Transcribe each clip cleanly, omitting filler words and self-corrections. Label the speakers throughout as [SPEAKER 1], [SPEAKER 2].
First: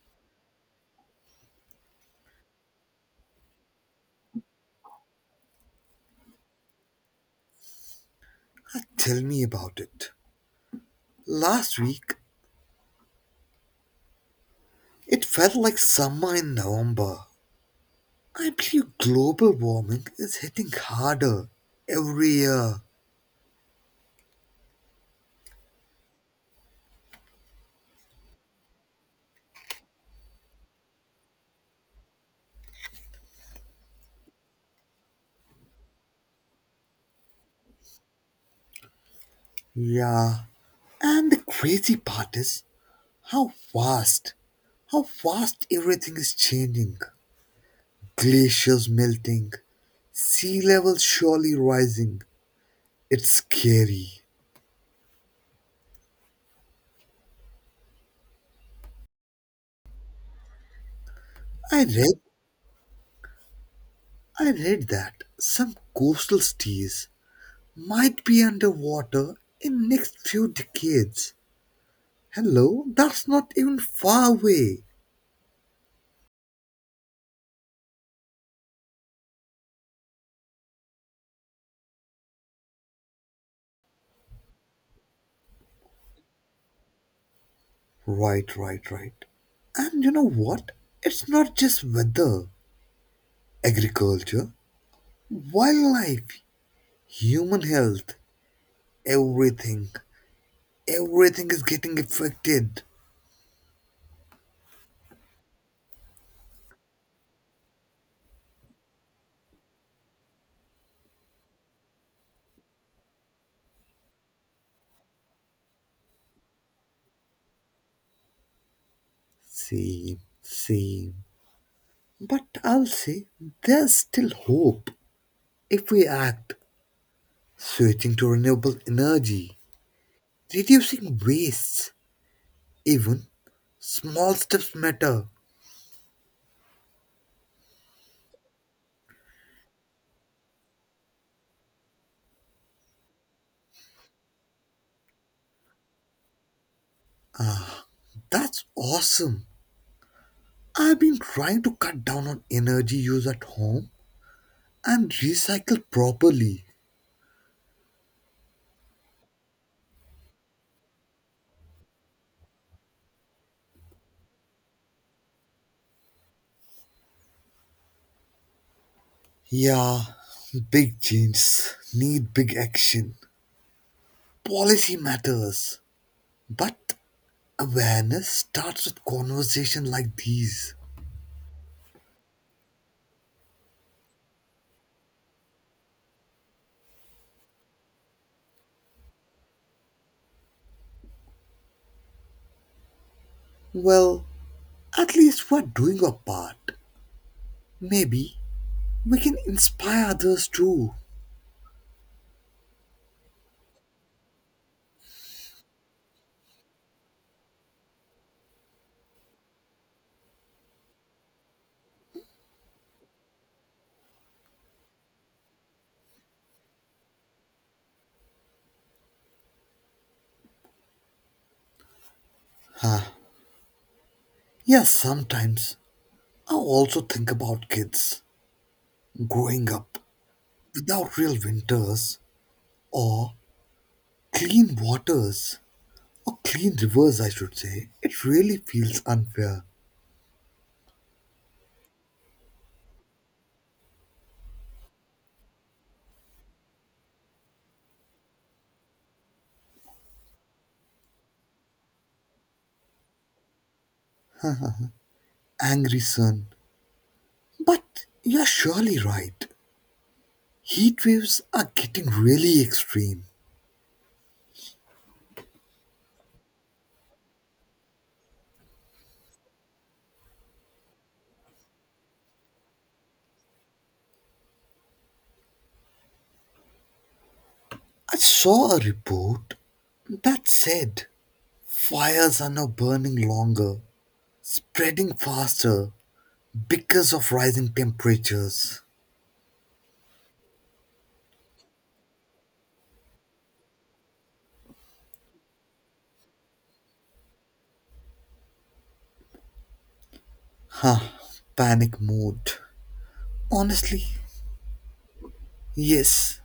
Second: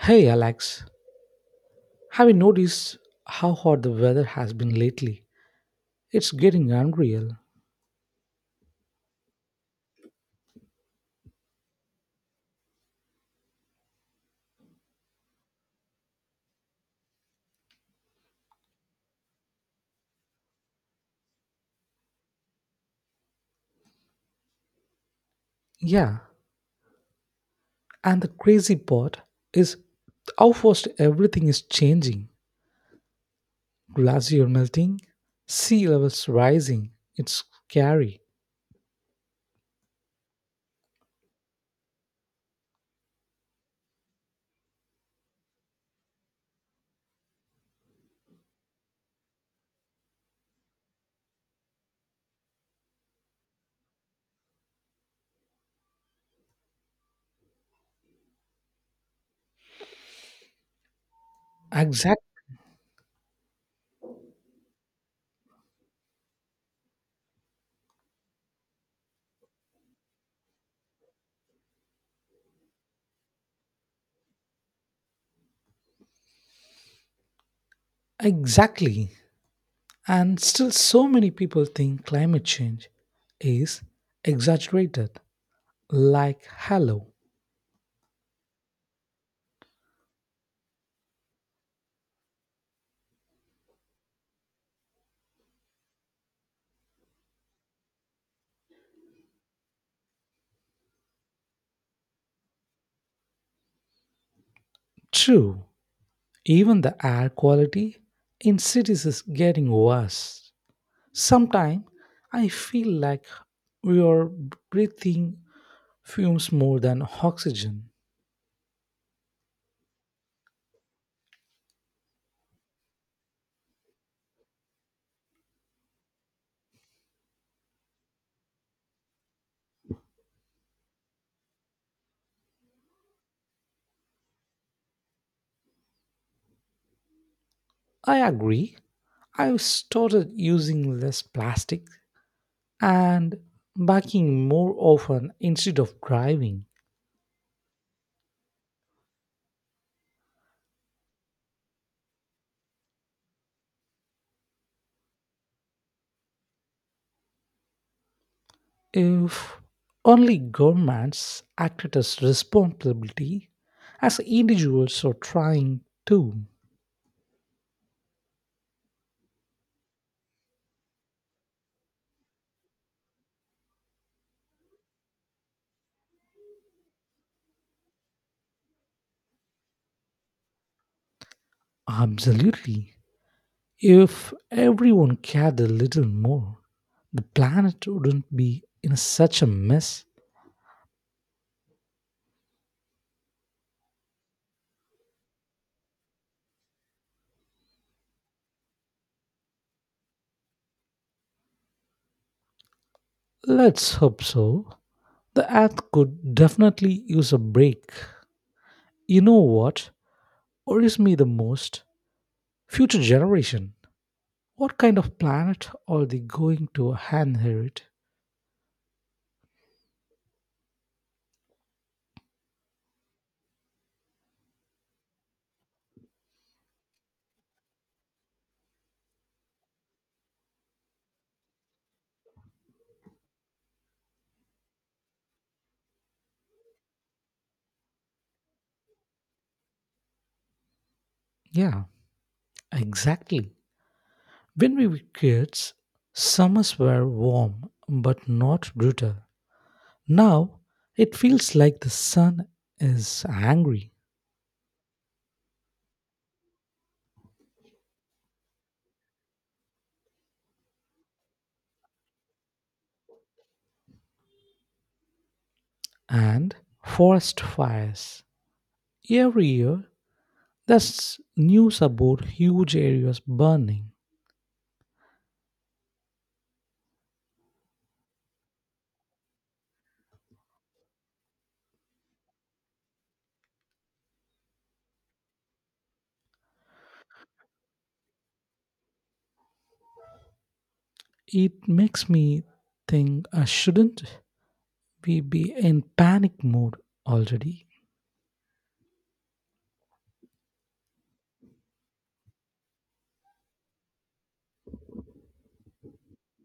[SPEAKER 1] Hey Alex, have you noticed how hot the weather has been lately? It's getting unreal.
[SPEAKER 2] Tell me about it. Last week, it felt like summer in November. I believe global warming is hitting harder every year.
[SPEAKER 1] Yeah, and the crazy part is how fast everything is changing. Glacier melting, sea levels rising. It's scary.
[SPEAKER 2] Yeah. And the crazy part is how fast, how fast everything is changing. Glaciers melting, sea levels surely rising. It's scary. I read,
[SPEAKER 1] Exact
[SPEAKER 2] I read that some coastal cities might be underwater in next few decades. Hello, that's not even far away.
[SPEAKER 1] exactly. And still so many people think climate change is exaggerated. Like hello.
[SPEAKER 2] Right, right, right. And you know what? It's not just weather, agriculture, wildlife, human health, everything. Everything is getting affected.
[SPEAKER 1] True. Even the air quality in cities is getting worse. Sometimes I feel like we are breathing fumes more than oxygen.
[SPEAKER 2] Same, same. But I'll say there's still hope if we act, switching to renewable energy, reducing wastes, even small steps matter.
[SPEAKER 1] I agree. I've started using less plastic and biking more often instead of driving.
[SPEAKER 2] That's awesome. I've been trying to cut down on energy use at home and recycle properly.
[SPEAKER 1] If only governments acted as responsibility as individuals are trying to.
[SPEAKER 2] Yeah, big changes need big action. Policy matters. But awareness starts with conversation like these.
[SPEAKER 1] Absolutely. If everyone cared a little more, the planet wouldn't be in such a mess.
[SPEAKER 2] Well, at least we're doing our part. Maybe we can inspire others too.
[SPEAKER 1] Let's hope so. The earth could definitely use a break. You know what worries me the most? Future generation. What kind of planet are they going to inherit?
[SPEAKER 2] Yes, sometimes I also think about kids growing up without real winters or clean waters, or clean rivers, I should say. It really feels unfair.
[SPEAKER 1] Yeah, exactly. When we were kids, summers were warm but not brutal. Now it feels like the sun is angry
[SPEAKER 2] Angry sun. But you're surely right. Heat waves are getting really extreme.
[SPEAKER 1] and forest fires. Every year, there's news about huge areas burning.
[SPEAKER 2] I saw a report that said fires are now burning longer, spreading faster because of rising temperatures.
[SPEAKER 1] It makes me think, shouldn't we be in panic mode already?
[SPEAKER 2] Huh, panic mode. Honestly, yes,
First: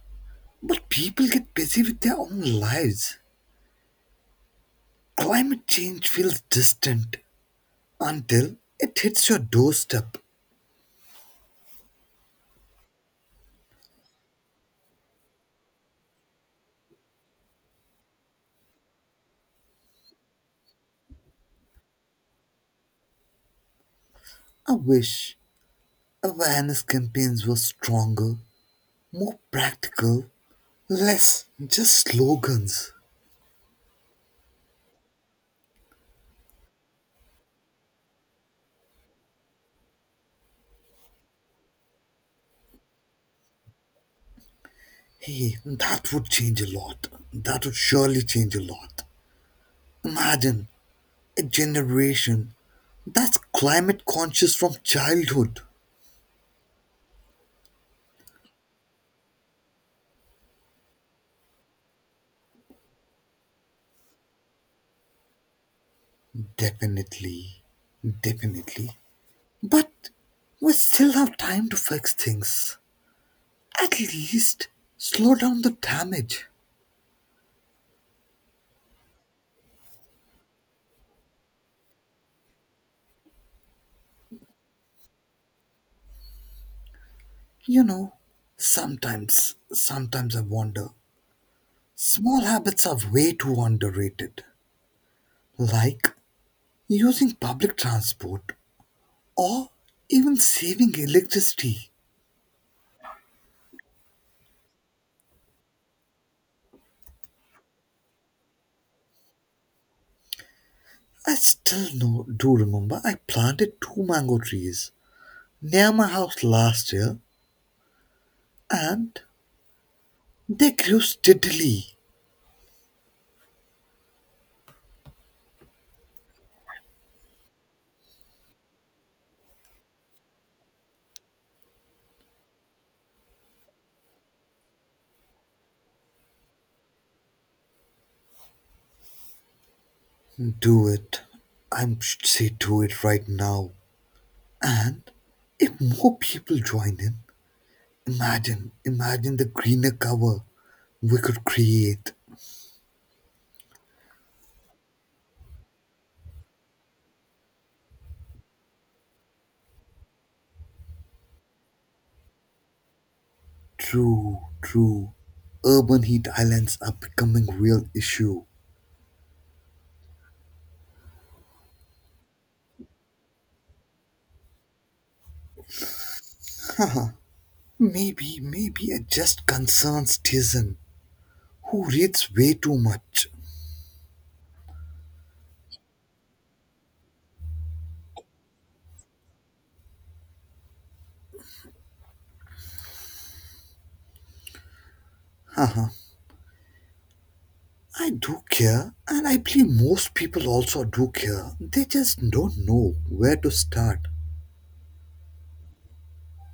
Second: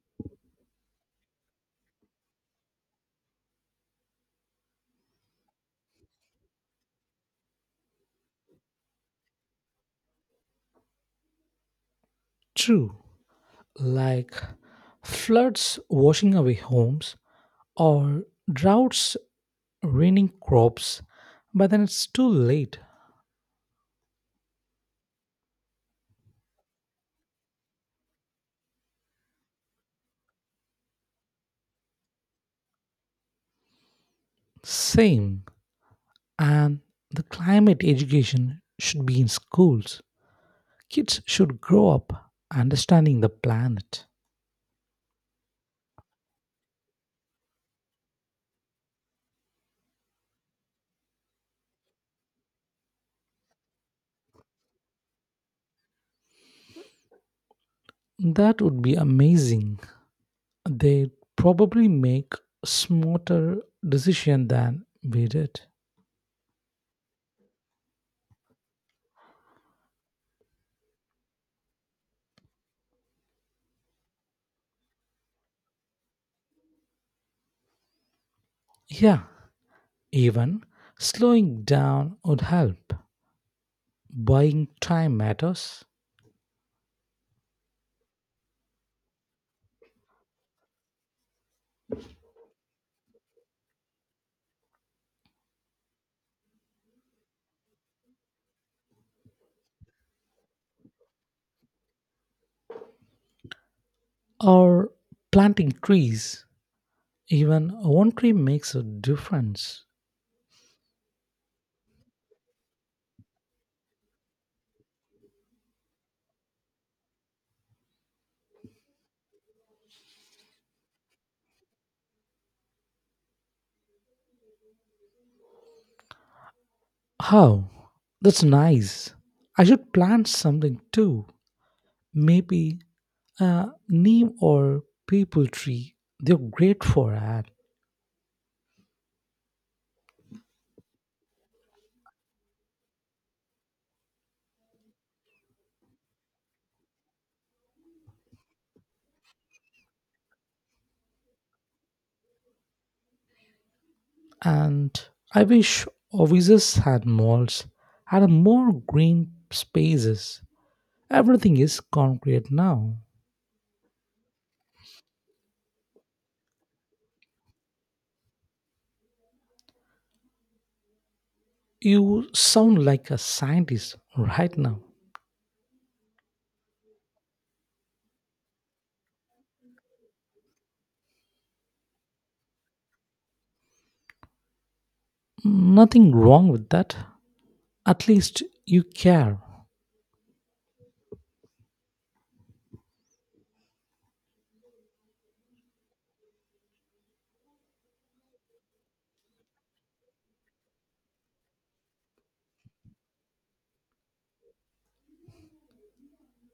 [SPEAKER 2] but people get busy with their own lives. Climate change feels distant until it hits your doorstep.
[SPEAKER 1] True, like floods washing away homes or droughts ruining crops, but then it's too late.
[SPEAKER 2] I wish awareness campaigns were stronger, more practical, less just slogans.
[SPEAKER 1] Same, and the climate education should be in schools. Kids should grow up understanding the planet.
[SPEAKER 2] Hey, that would change a lot. That would surely change a lot. Imagine a generation that's climate conscious from childhood.
[SPEAKER 1] That would be amazing. They'd probably make smarter decision than we did.
[SPEAKER 2] Definitely, definitely. But we still have time to fix things. At least slow down the damage.
[SPEAKER 1] Yeah, even slowing down would help. Buying time matters.
[SPEAKER 2] You know, sometimes I wonder. Small habits are way too underrated. Like using public transport or even saving electricity.
[SPEAKER 1] Or planting trees. Even one tree makes a difference.
[SPEAKER 2] I still know, do remember I planted two mango trees near my house last year and they grew steadily.
[SPEAKER 1] How? That's nice. I should plant something too. Maybe, name or people tree they're great for that.
[SPEAKER 2] Do it. I should say do it right now. And if more people join in, imagine the greener cover we could create.
[SPEAKER 1] And I wish offices had malls had more green spaces, everything is concrete now.
[SPEAKER 2] True, true. Urban heat islands are becoming real issue.
[SPEAKER 1] You sound like a scientist right now.
[SPEAKER 2] Maybe it just concerns Tizen, who reads way too much.
[SPEAKER 1] Nothing wrong with that, at least you care.
[SPEAKER 2] Haha, I do care, and I believe most people also do care. They just don't know where to start.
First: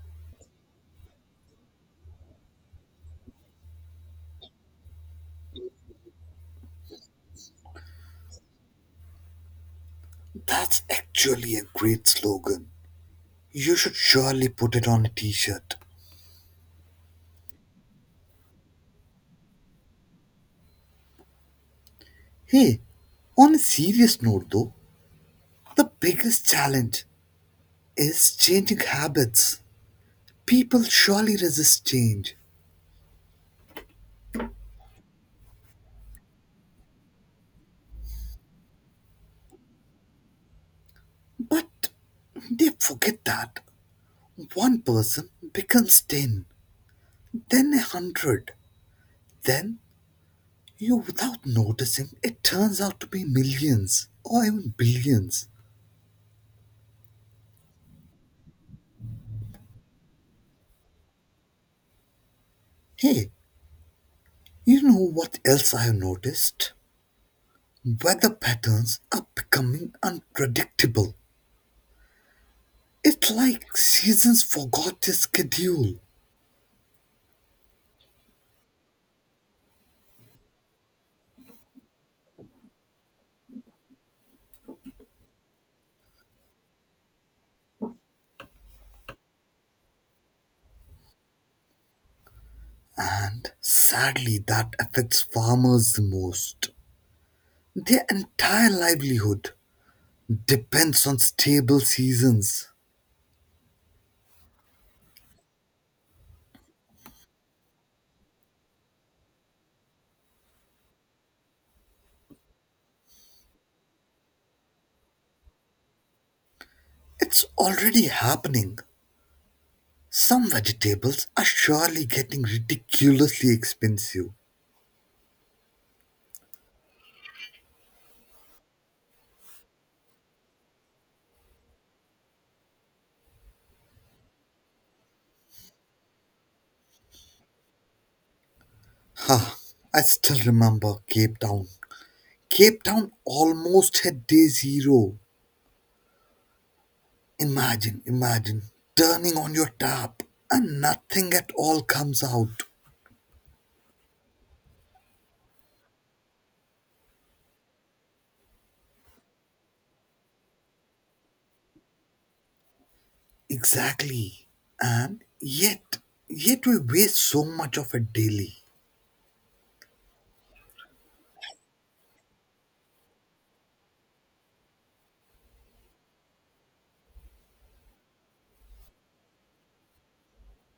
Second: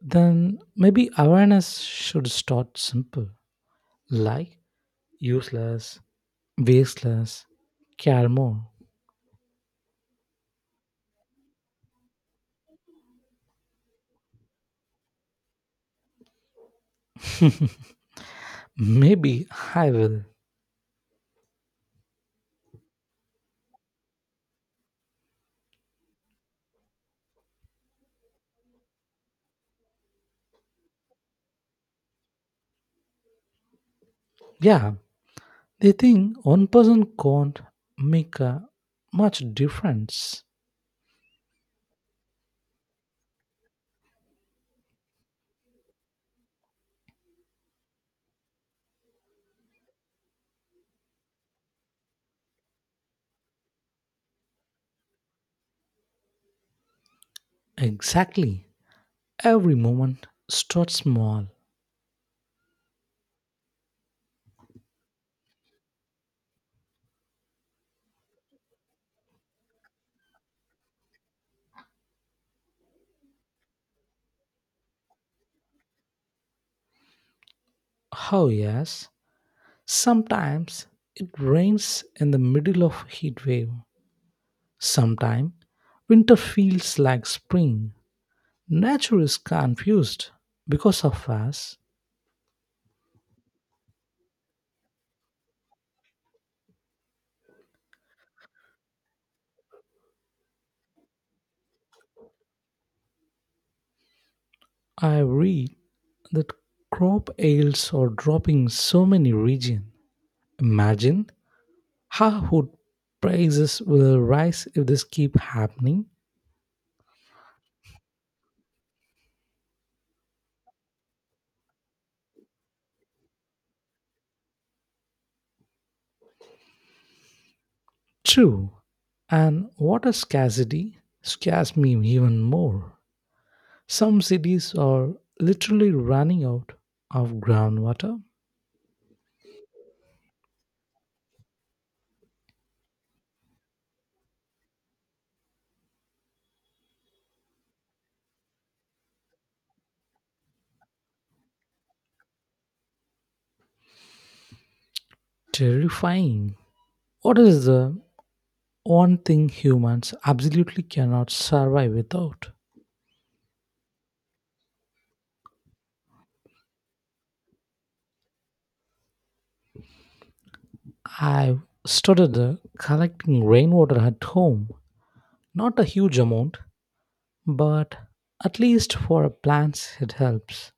[SPEAKER 1] Then maybe awareness should start simple, like useless, wasteless, care more.
[SPEAKER 2] That's actually a great slogan. You should surely put it on a t shirt.
[SPEAKER 1] Maybe I will.
[SPEAKER 2] Hey, on a serious note though, the biggest challenge is changing habits. People surely resist change,
[SPEAKER 1] Yeah, they think one person can't make a much difference.
[SPEAKER 2] but they forget that. One person becomes 10, then a 100, then, you without noticing, it turns out to be millions or even billions.
[SPEAKER 1] Exactly. Every moment starts small.
[SPEAKER 2] Hey, you know what else I have noticed? Weather patterns are becoming unpredictable. It's like seasons forgot their schedule.
[SPEAKER 1] How yes? Sometimes it rains in the middle of heat wave. Sometimes winter feels like spring. Nature is confused. Because of us,
[SPEAKER 2] And sadly, that affects farmers the most. Their entire livelihood depends on stable seasons.
[SPEAKER 1] I read that crop yields are dropping so many regions. Imagine how prices will rise if this keep happening?
[SPEAKER 2] It's already happening. Some vegetables are surely getting ridiculously expensive.
[SPEAKER 1] True. And water scarcity scares me even more. Some cities are literally running out of groundwater.
[SPEAKER 2] Huh, I still remember Cape Town. Cape Town almost hit day zero. Imagine turning on your tap and nothing at all comes out.
[SPEAKER 1] Terrifying. What is the one thing humans absolutely cannot survive without?
[SPEAKER 2] Exactly. And yet we waste so much of it daily.
[SPEAKER 1] I've started collecting rainwater at home. Not a huge amount, but at least for plants it helps.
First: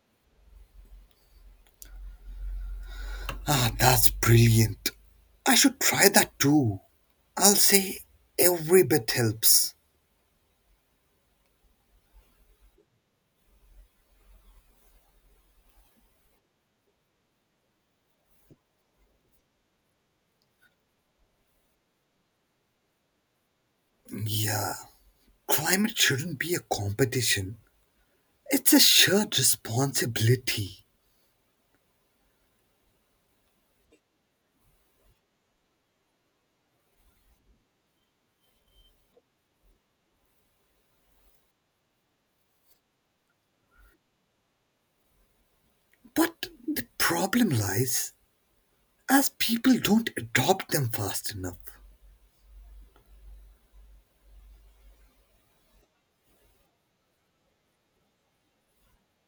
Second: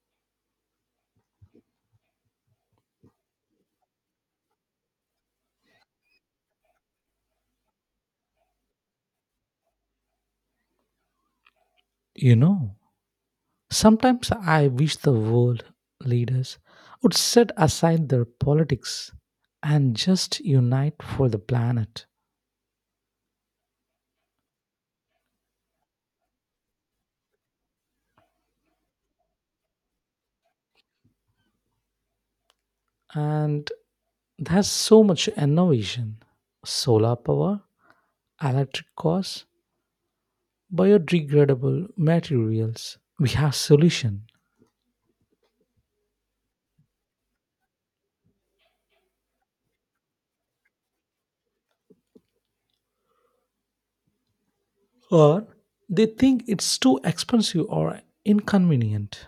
[SPEAKER 2] Ah, that's brilliant. I should try that too. I'll say every bit helps.
[SPEAKER 1] You know, sometimes I wish the world leaders would set aside their politics and just unite for the planet.
[SPEAKER 2] Yeah, climate shouldn't be a competition, it's a shared responsibility.
[SPEAKER 1] And there's so much innovation: solar power, electric cars, biodegradable materials. We have solution.
[SPEAKER 2] But the problem lies as people don't adopt them fast enough.
[SPEAKER 1] Or they think it's too expensive or inconvenient.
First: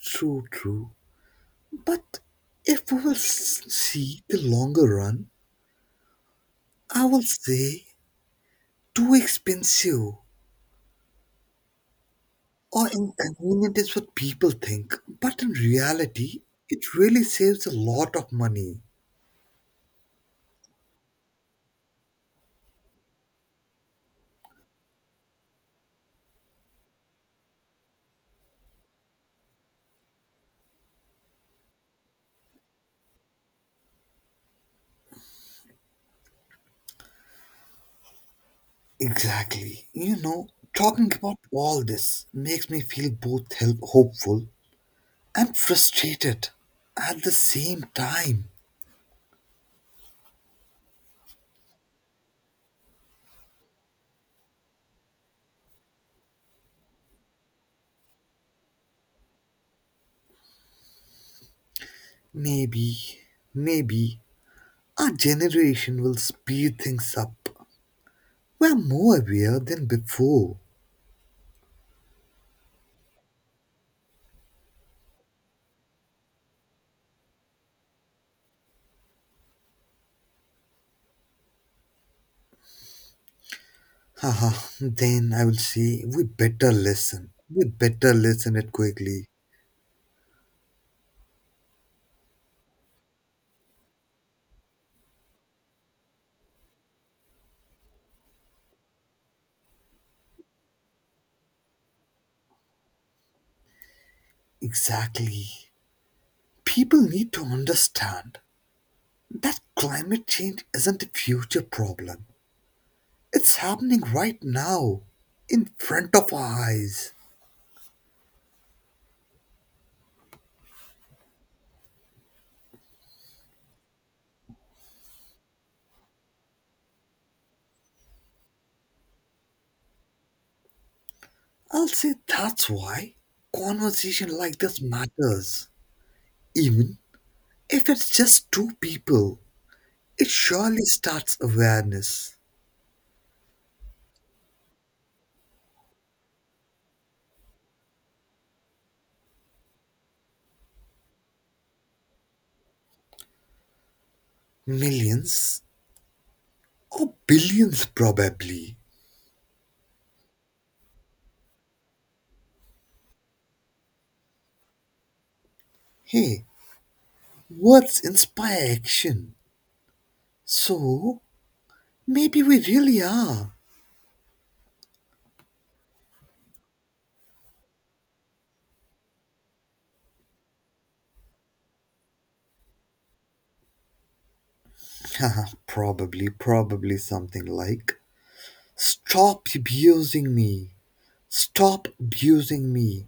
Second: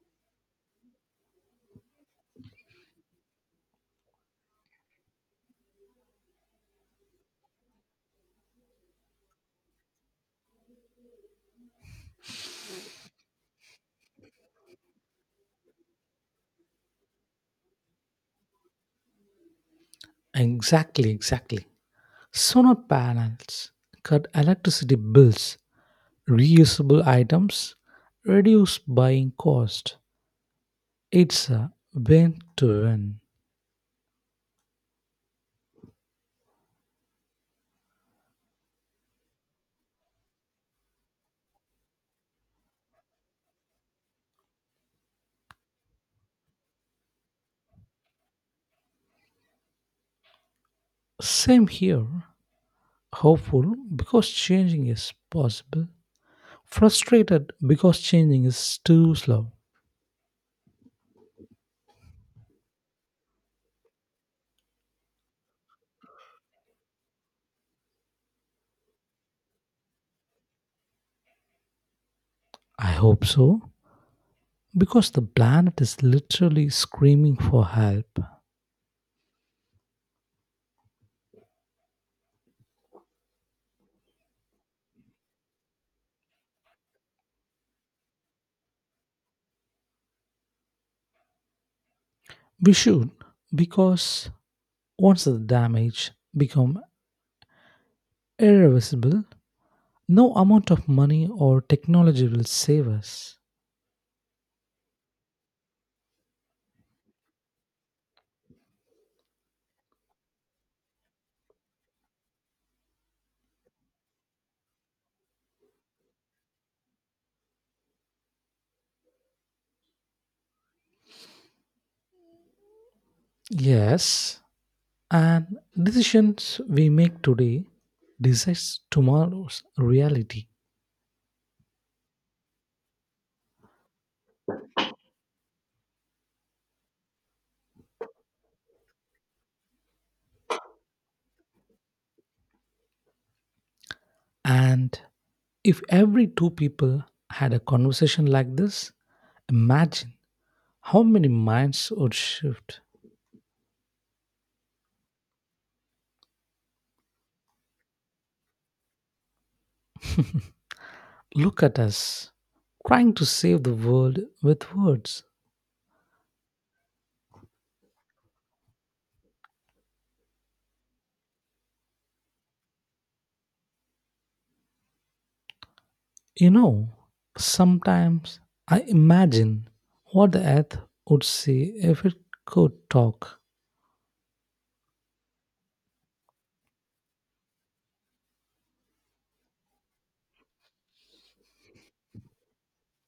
[SPEAKER 2] True, true. But if we will see the longer run, I will say too expensive or inconvenient is what people think. But in reality, it really saves a lot of money.
[SPEAKER 1] Exactly, exactly. Solar panels cut electricity bills, reusable items, reduce buying cost. It's a win to win.
[SPEAKER 2] Exactly. You know, talking about all this makes me feel both hopeful and frustrated at the same time.
[SPEAKER 1] Same here. Hopeful because changing is possible. Frustrated because changing is too slow.
[SPEAKER 2] Maybe, maybe our generation will speed things up. We're more aware than before.
[SPEAKER 1] I hope so. Because the planet is literally screaming for help.
[SPEAKER 2] Haha, then I will say, we better listen. We better listen it quickly.
[SPEAKER 1] We should, because once the damage become irreversible, no amount of money or technology will save us.
[SPEAKER 2] Exactly. People need to understand that climate change isn't a future problem. It's happening right now, in front of our eyes.
[SPEAKER 1] Yes, and decisions we make today decides tomorrow's reality.
[SPEAKER 2] I'll say that's why conversation like this matters. Even if it's just two people, it surely starts awareness.
[SPEAKER 1] And if every two people had a conversation like this, imagine how many minds would shift.
[SPEAKER 2] Millions or billions, probably.
[SPEAKER 1] Look at us trying to save the world with words.
[SPEAKER 2] Hey, words inspire action. So maybe we really are.
[SPEAKER 1] You know, sometimes I imagine what the earth would say if it could talk.
[SPEAKER 2] probably something like, stop abusing me. Stop abusing me.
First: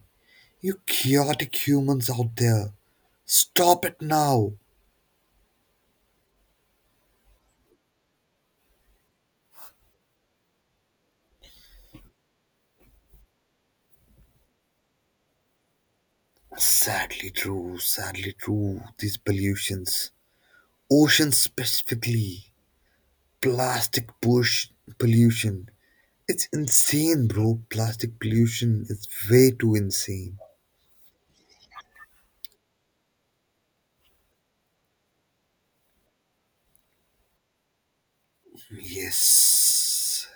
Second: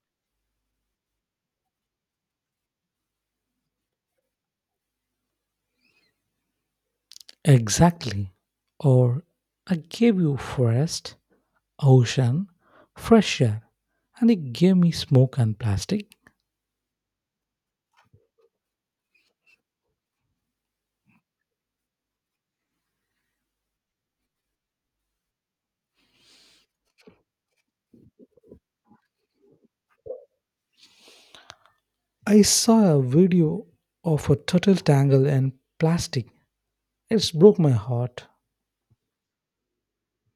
[SPEAKER 2] You chaotic humans out there. Stop it now.
[SPEAKER 1] Exactly. Or I gave you forest, ocean, fresh air, and it gave me smoke and plastic.
[SPEAKER 2] Sadly true, sadly true. These pollutions, ocean specifically, plastic push pollution. It's insane, bro. Plastic pollution is way too insane.
[SPEAKER 1] I saw a video of a turtle tangle in plastic. It broke my heart.
[SPEAKER 2] Yes.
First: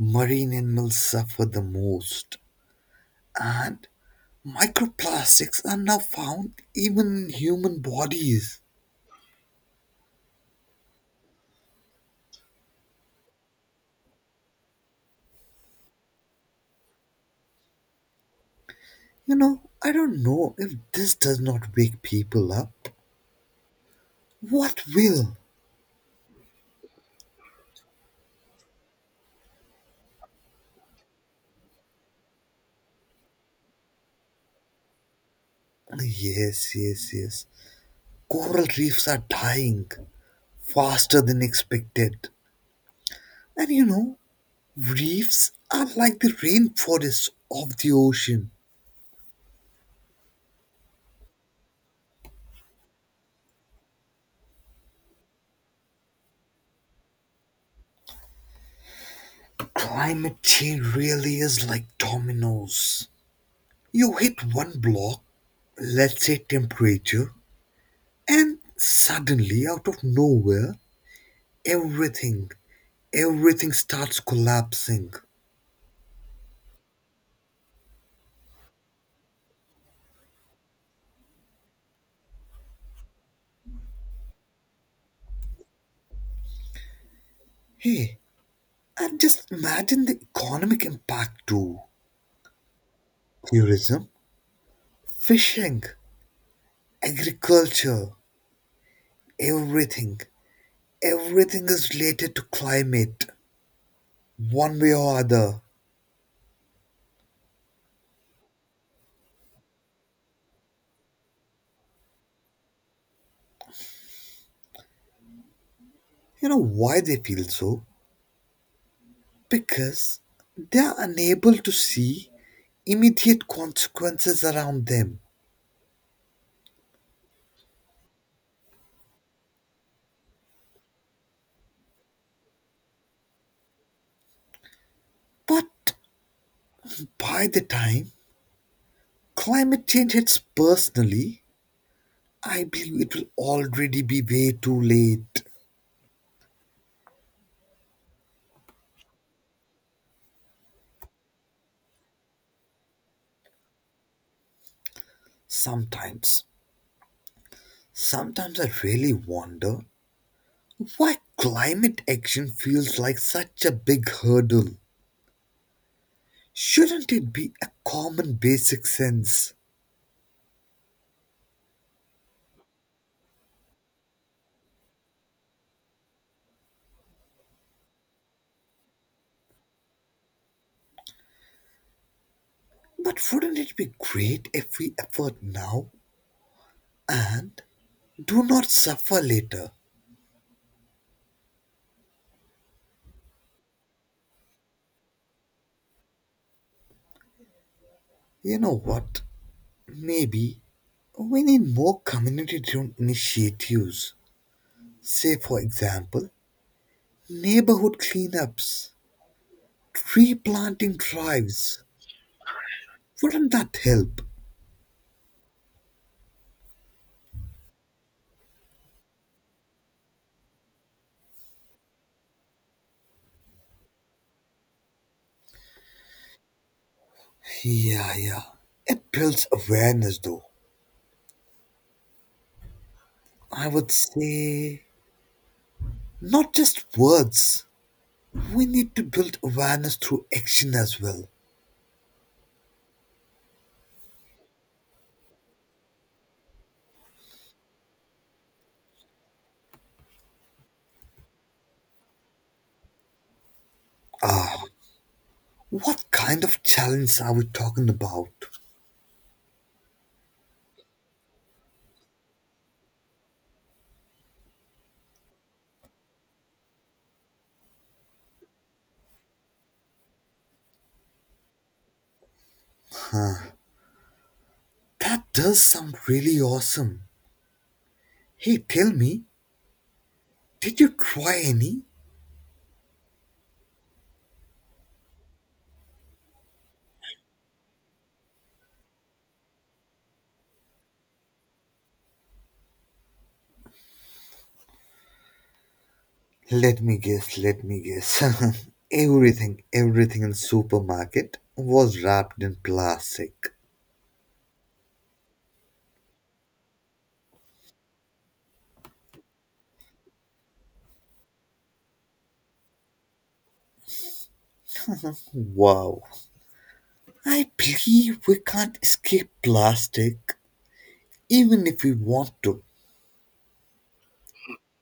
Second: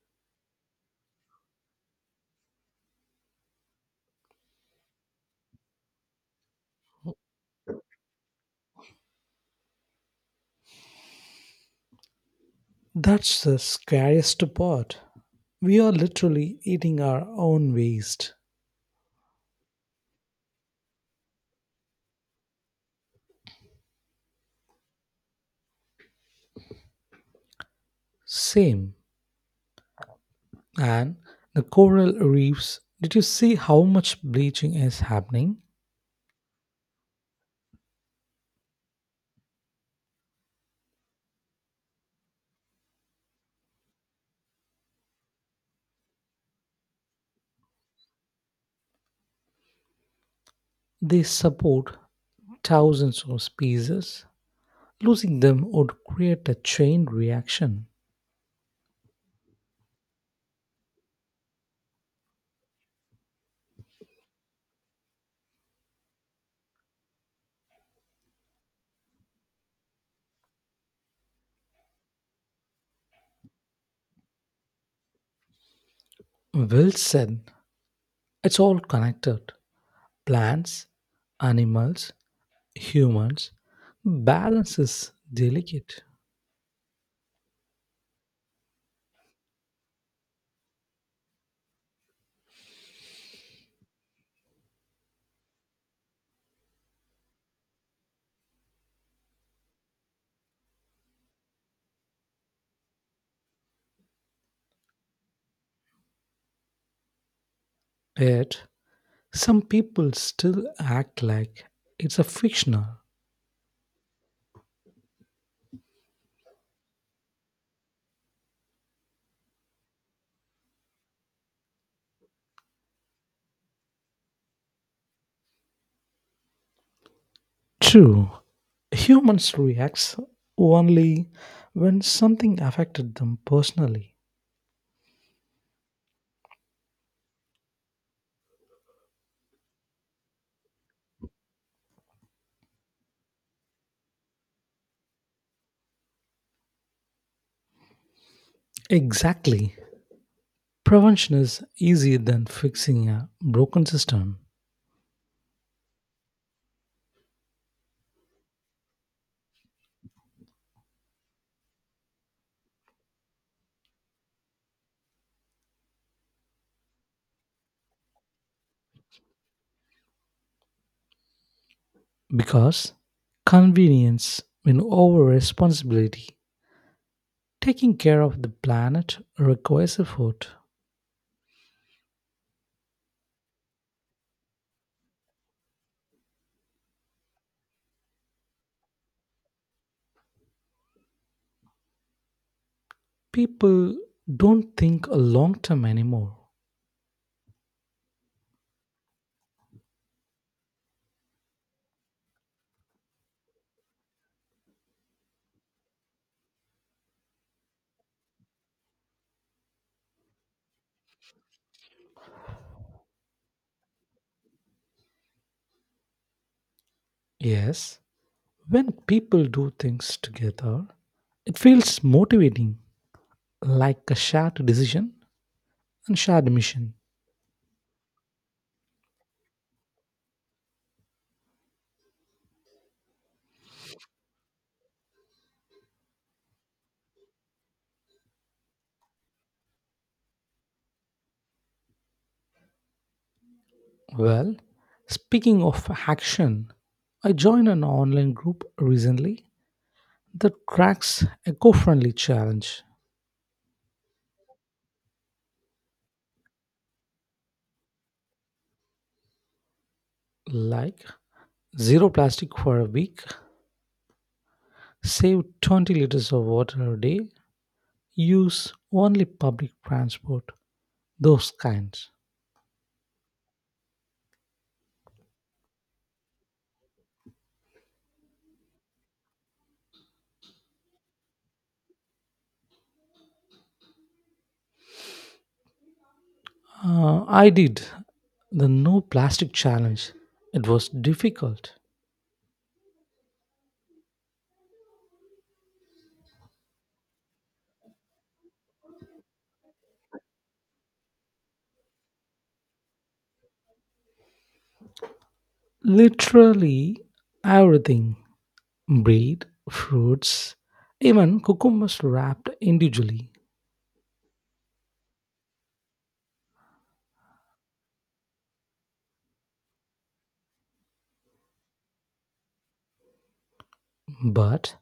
[SPEAKER 2] Marine animals suffer the most, and microplastics are now found even in human bodies.
[SPEAKER 1] That's the scariest part. We are literally eating our own waste.
[SPEAKER 2] You know, I don't know if this does not wake people up. What will?
[SPEAKER 1] Same. And the coral reefs, did you see how much bleaching is happening?
[SPEAKER 2] Yes, yes, yes. Coral reefs are dying faster than expected. And you know, reefs are like the rainforests of the ocean.
[SPEAKER 1] They support thousands of species. Losing them would create a chain reaction.
[SPEAKER 2] Climate change really is like dominoes. You hit one block, let's say temperature, and suddenly, out of nowhere, everything, everything starts collapsing.
[SPEAKER 1] Well said. It's all connected. Plants, animals, humans. Balance is delicate.
[SPEAKER 2] Hey, and just imagine the economic impact too. Tourism, fishing, agriculture, everything. Everything is related to climate, one way or other.
[SPEAKER 1] Yet, some people still act like it's a fictional.
[SPEAKER 2] You know why they feel so? Because they are unable to see immediate consequences around them.
[SPEAKER 1] True, humans react only when something affected them personally.
[SPEAKER 2] But by the time climate change hits personally, I believe it will already be way too late.
[SPEAKER 1] Exactly. Prevention is easier than fixing a broken system
[SPEAKER 2] Sometimes, sometimes I really wonder why climate action feels like such a big hurdle. Shouldn't it be a common basic sense?
[SPEAKER 1] because convenience win over responsibility. Taking care of the planet requires effort.
[SPEAKER 2] But wouldn't it be great if we effort now and do not suffer later?
[SPEAKER 1] People don't think a long term anymore.
[SPEAKER 2] You know what? Maybe we need more community driven initiatives. Say, for example, neighborhood cleanups, tree planting drives. Wouldn't that help?
[SPEAKER 1] Yes, when people do things together, it feels motivating, like a shared decision and shared mission.
[SPEAKER 2] Yeah, yeah. It builds awareness, though. I would say not just words. We need to build awareness through action as well.
[SPEAKER 1] Well, speaking of action, I joined an online group recently that tracks eco friendly challenge
[SPEAKER 2] Ah, what kind of challenge are we talking about?
[SPEAKER 1] like zero plastic for a week, save 20 liters of water a day, use only public transport, those kinds.
[SPEAKER 2] That does sound really awesome. Hey, tell me, did you try any?
[SPEAKER 1] I did the no plastic challenge. It was difficult.
[SPEAKER 2] Let me guess. Everything in supermarket was wrapped in plastic.
[SPEAKER 1] Literally everything: bread, fruits, even cucumbers wrapped individually.
[SPEAKER 2] Wow. I believe we can't escape plastic even if we want to.
[SPEAKER 1] But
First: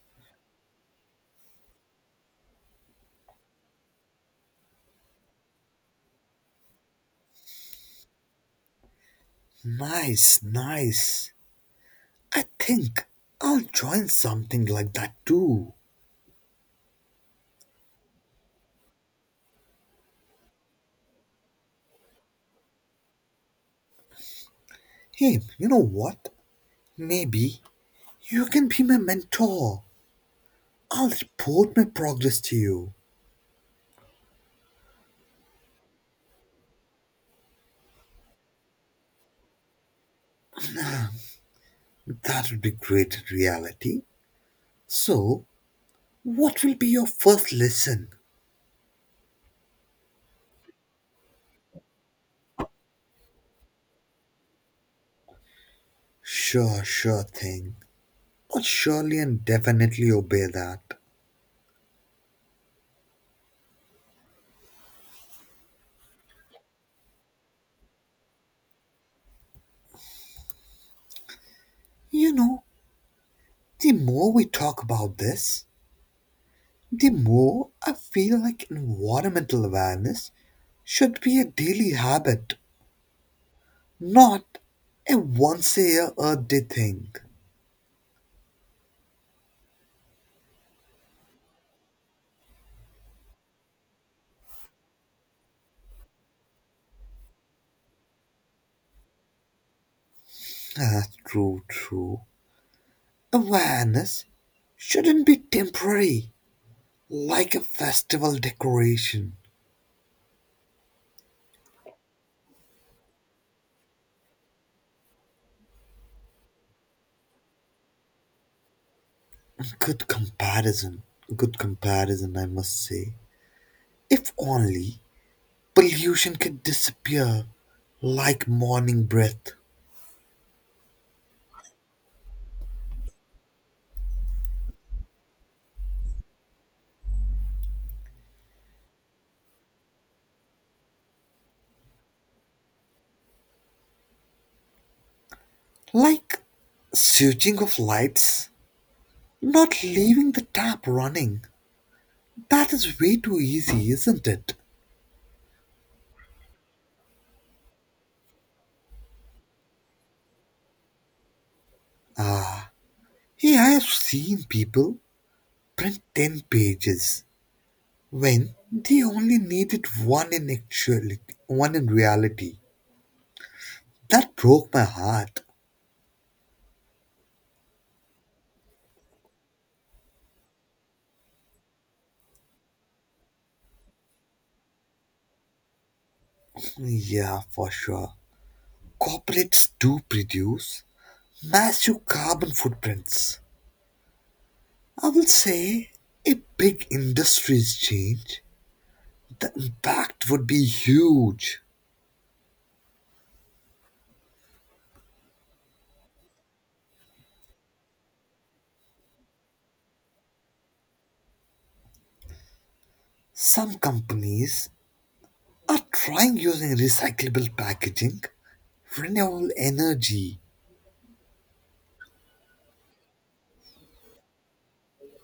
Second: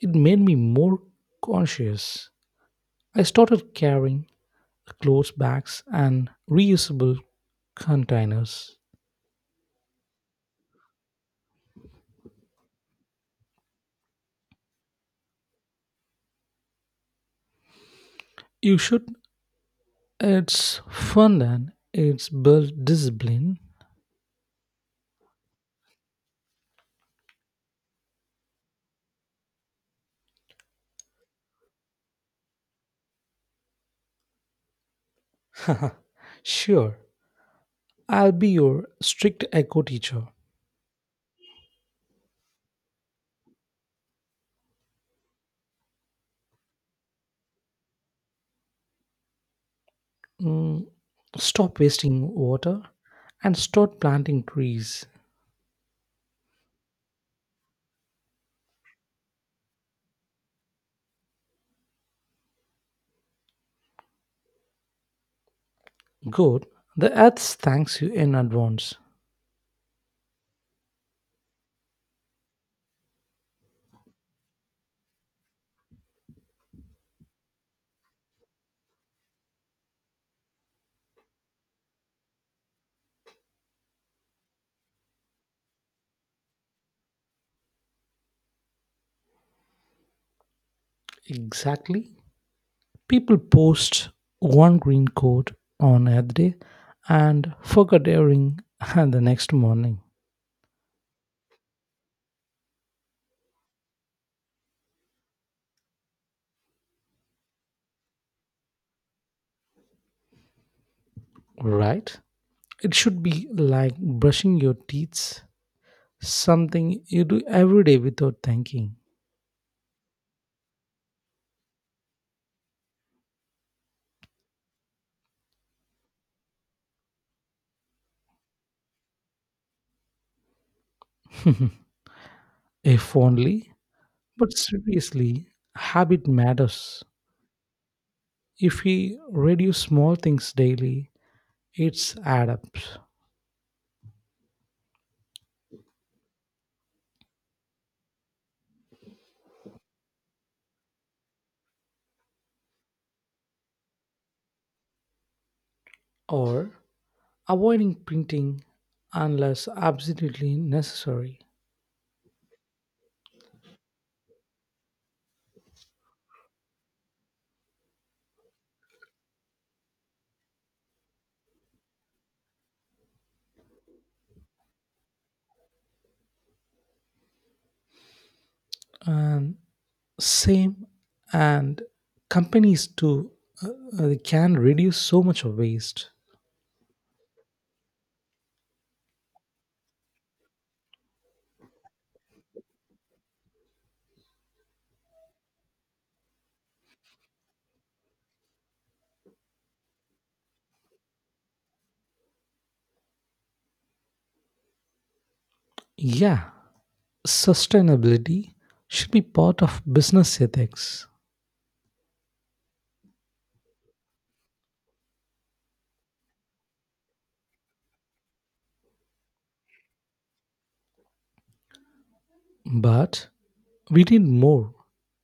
[SPEAKER 1] it made me more conscious. I started carrying clothes bags and reusable containers.
[SPEAKER 2] Nice, nice. I think I'll join something like that too.
[SPEAKER 1] You should. It's fun and it's built discipline.
[SPEAKER 2] Hey, you know what? Maybe you can be my mentor. I'll report my progress to you.
[SPEAKER 1] Sure, I'll be your strict eco teacher.
[SPEAKER 2] That would be great in reality. So, what will be your first lesson?
[SPEAKER 1] Mm, stop wasting water and start planting trees.
[SPEAKER 2] Sure, sure thing. I'll surely and definitely obey that.
[SPEAKER 1] Good, the earth thanks you in advance.
[SPEAKER 2] You know, the more we talk about this, the more I feel like environmental awareness should be a daily habit, not a once a year Earth Day thing.
[SPEAKER 1] Exactly. People post one green coat on Earth Day and forget airing the next morning.
[SPEAKER 2] That's true, true. Awareness shouldn't be temporary, like a festival decoration.
[SPEAKER 1] Right? It should be like brushing your teeth. Something you do every day without thinking.
[SPEAKER 2] Good comparison. Good comparison, I must say. If only pollution could disappear like morning breath,
[SPEAKER 1] If only. But seriously, habit matters. If we reduce small things daily, it's add up.
[SPEAKER 2] like switching off lights, not leaving the tap running. That is way too easy, isn't it?
[SPEAKER 1] Or avoiding printing unless absolutely necessary.
[SPEAKER 2] Ah, hey, I have seen people print 10 pages when they only needed one in actuality, one in reality. That broke my heart.
[SPEAKER 1] And same, and companies too, uh, can reduce so much of waste.
[SPEAKER 2] Yeah, for sure. Corporates do produce massive carbon footprints. I will say if big industries change, the impact would be huge.
[SPEAKER 1] Yeah, sustainability should be part of business ethics,
[SPEAKER 2] Some companies are trying using recyclable packaging, renewable energy.
[SPEAKER 1] but we need more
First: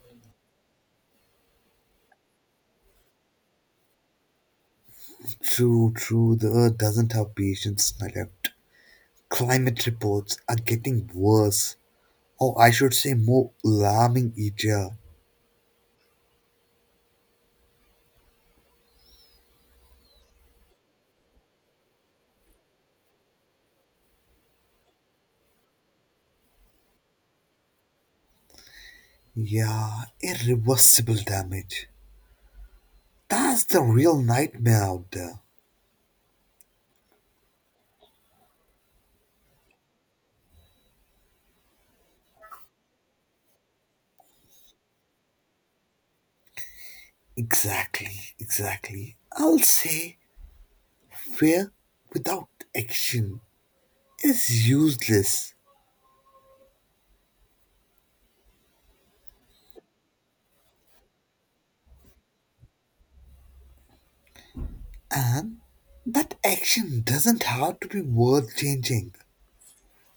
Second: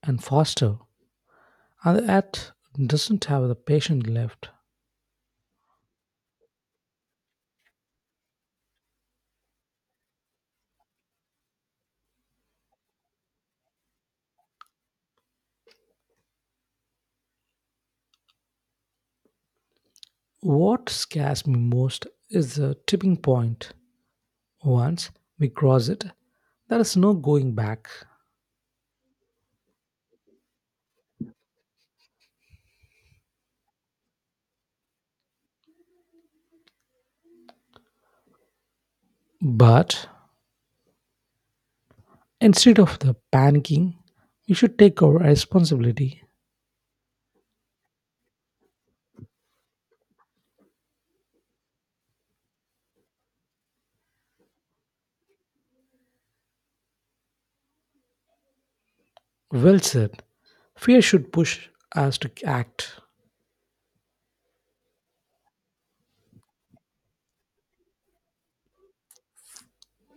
[SPEAKER 1] and faster, and the earth doesn't have the patience left.
[SPEAKER 2] True, true, the earth doesn't have patience left. Climate reports are getting worse, or I should say more alarming each year.
[SPEAKER 1] What scares me most is the tipping point. Once we cross it, there is no going back.
[SPEAKER 2] Yeah, irreversible damage. That's the real nightmare out there.
[SPEAKER 1] But instead of the panicking, we should take our responsibility.
[SPEAKER 2] Exactly, exactly. I'll say fear without action is useless,
[SPEAKER 1] Well said. Fear should push us to act,
[SPEAKER 2] and that action doesn't have to be worth changing.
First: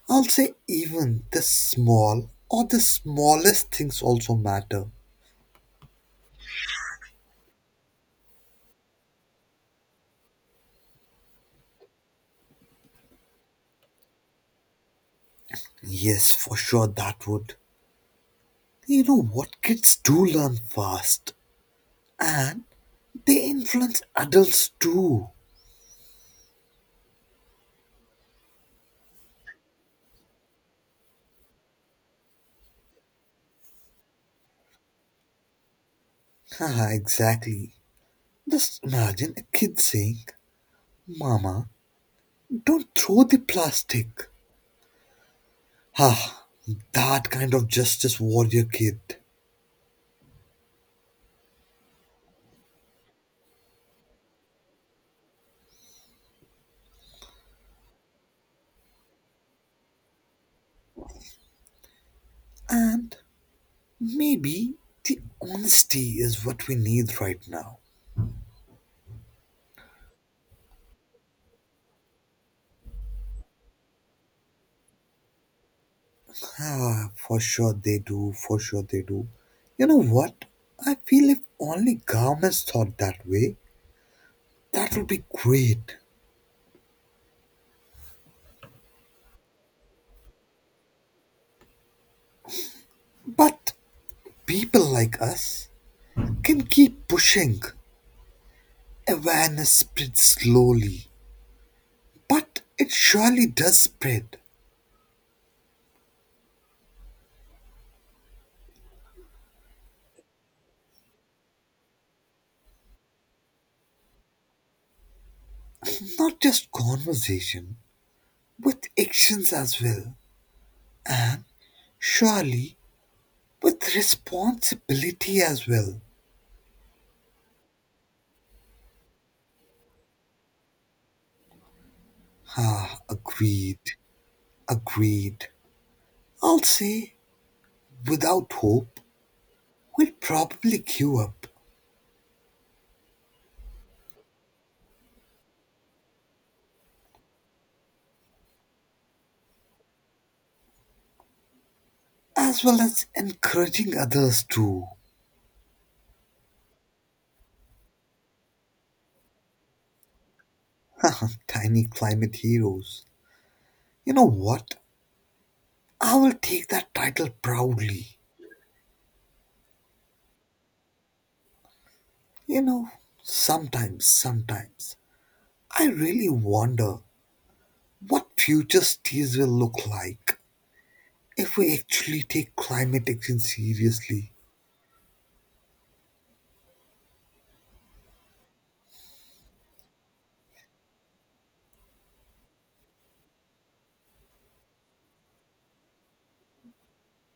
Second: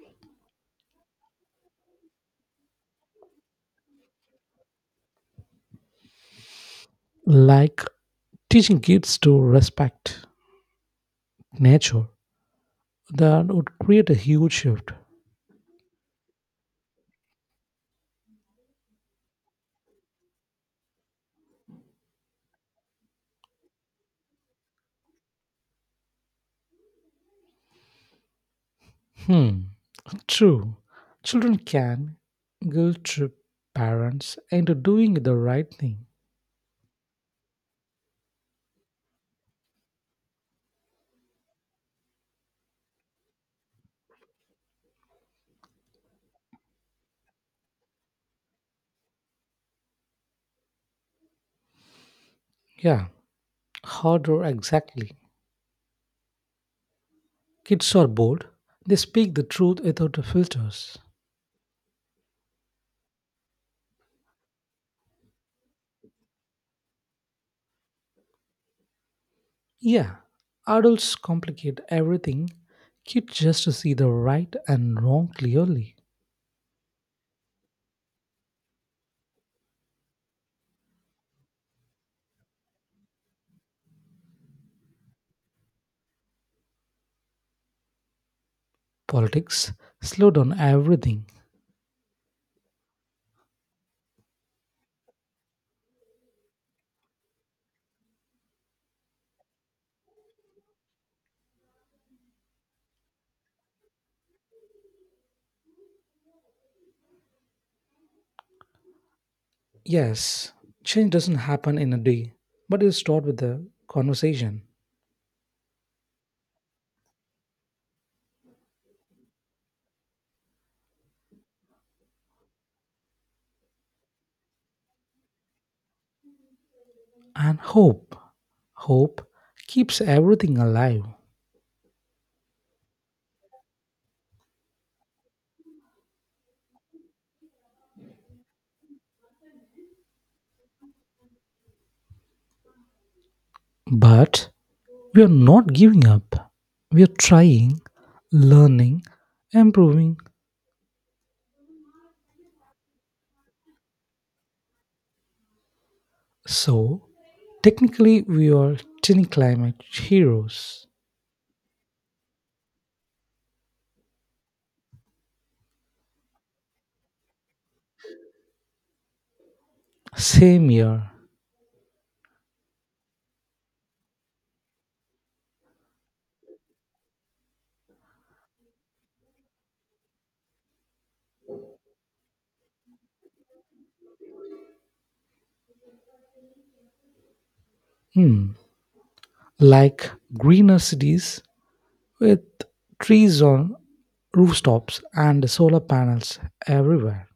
[SPEAKER 2] I'll say even the small or the smallest things also matter.
[SPEAKER 1] like teaching kids to respect nature. That would create a huge shift.
[SPEAKER 2] Yes, for sure that would. You know what? Kids do learn fast, and they influence adults too.
[SPEAKER 1] Hmm. True, children can guilt trip parents into doing the right thing.
[SPEAKER 2] Haha, exactly. Just imagine a kid saying, mama, don't throw the plastic. Ah, that kind of justice warrior kid.
[SPEAKER 1] Yeah, harder exactly. Kids are bold, they speak the truth without the filters.
[SPEAKER 2] And maybe the honesty is what we need right now.
[SPEAKER 1] Yeah, adults complicate everything, kids just to see the right and wrong clearly.
[SPEAKER 2] Ah, for sure they do, for sure they do. You know what? I feel if only governments thought that way, that would be great.
[SPEAKER 1] Politics slow down everything.
[SPEAKER 2] But people like us can keep pushing. Awareness spreads slowly, but it surely does spread,
[SPEAKER 1] Yes, change doesn't happen in a day, but it starts with a conversation
[SPEAKER 2] not just conversation, with actions as well. Surely with responsibility as well.
[SPEAKER 1] and hope. Hope keeps everything alive.
[SPEAKER 2] Ah, agreed, agreed. I'll say without hope, we'll probably give up,
[SPEAKER 1] But we are not giving up. We are trying, learning, improving.
[SPEAKER 2] as well as encouraging others too.
[SPEAKER 1] So, technically, we are tiny climate heroes.
[SPEAKER 2] Tiny climate heroes. You know what? I will take that title proudly.
[SPEAKER 1] Same year.
[SPEAKER 2] You know, sometimes, I really wonder what future cities will look like if we actually take climate action seriously.
[SPEAKER 1] Hmm. Like greener cities with trees on rooftops and solar panels everywhere.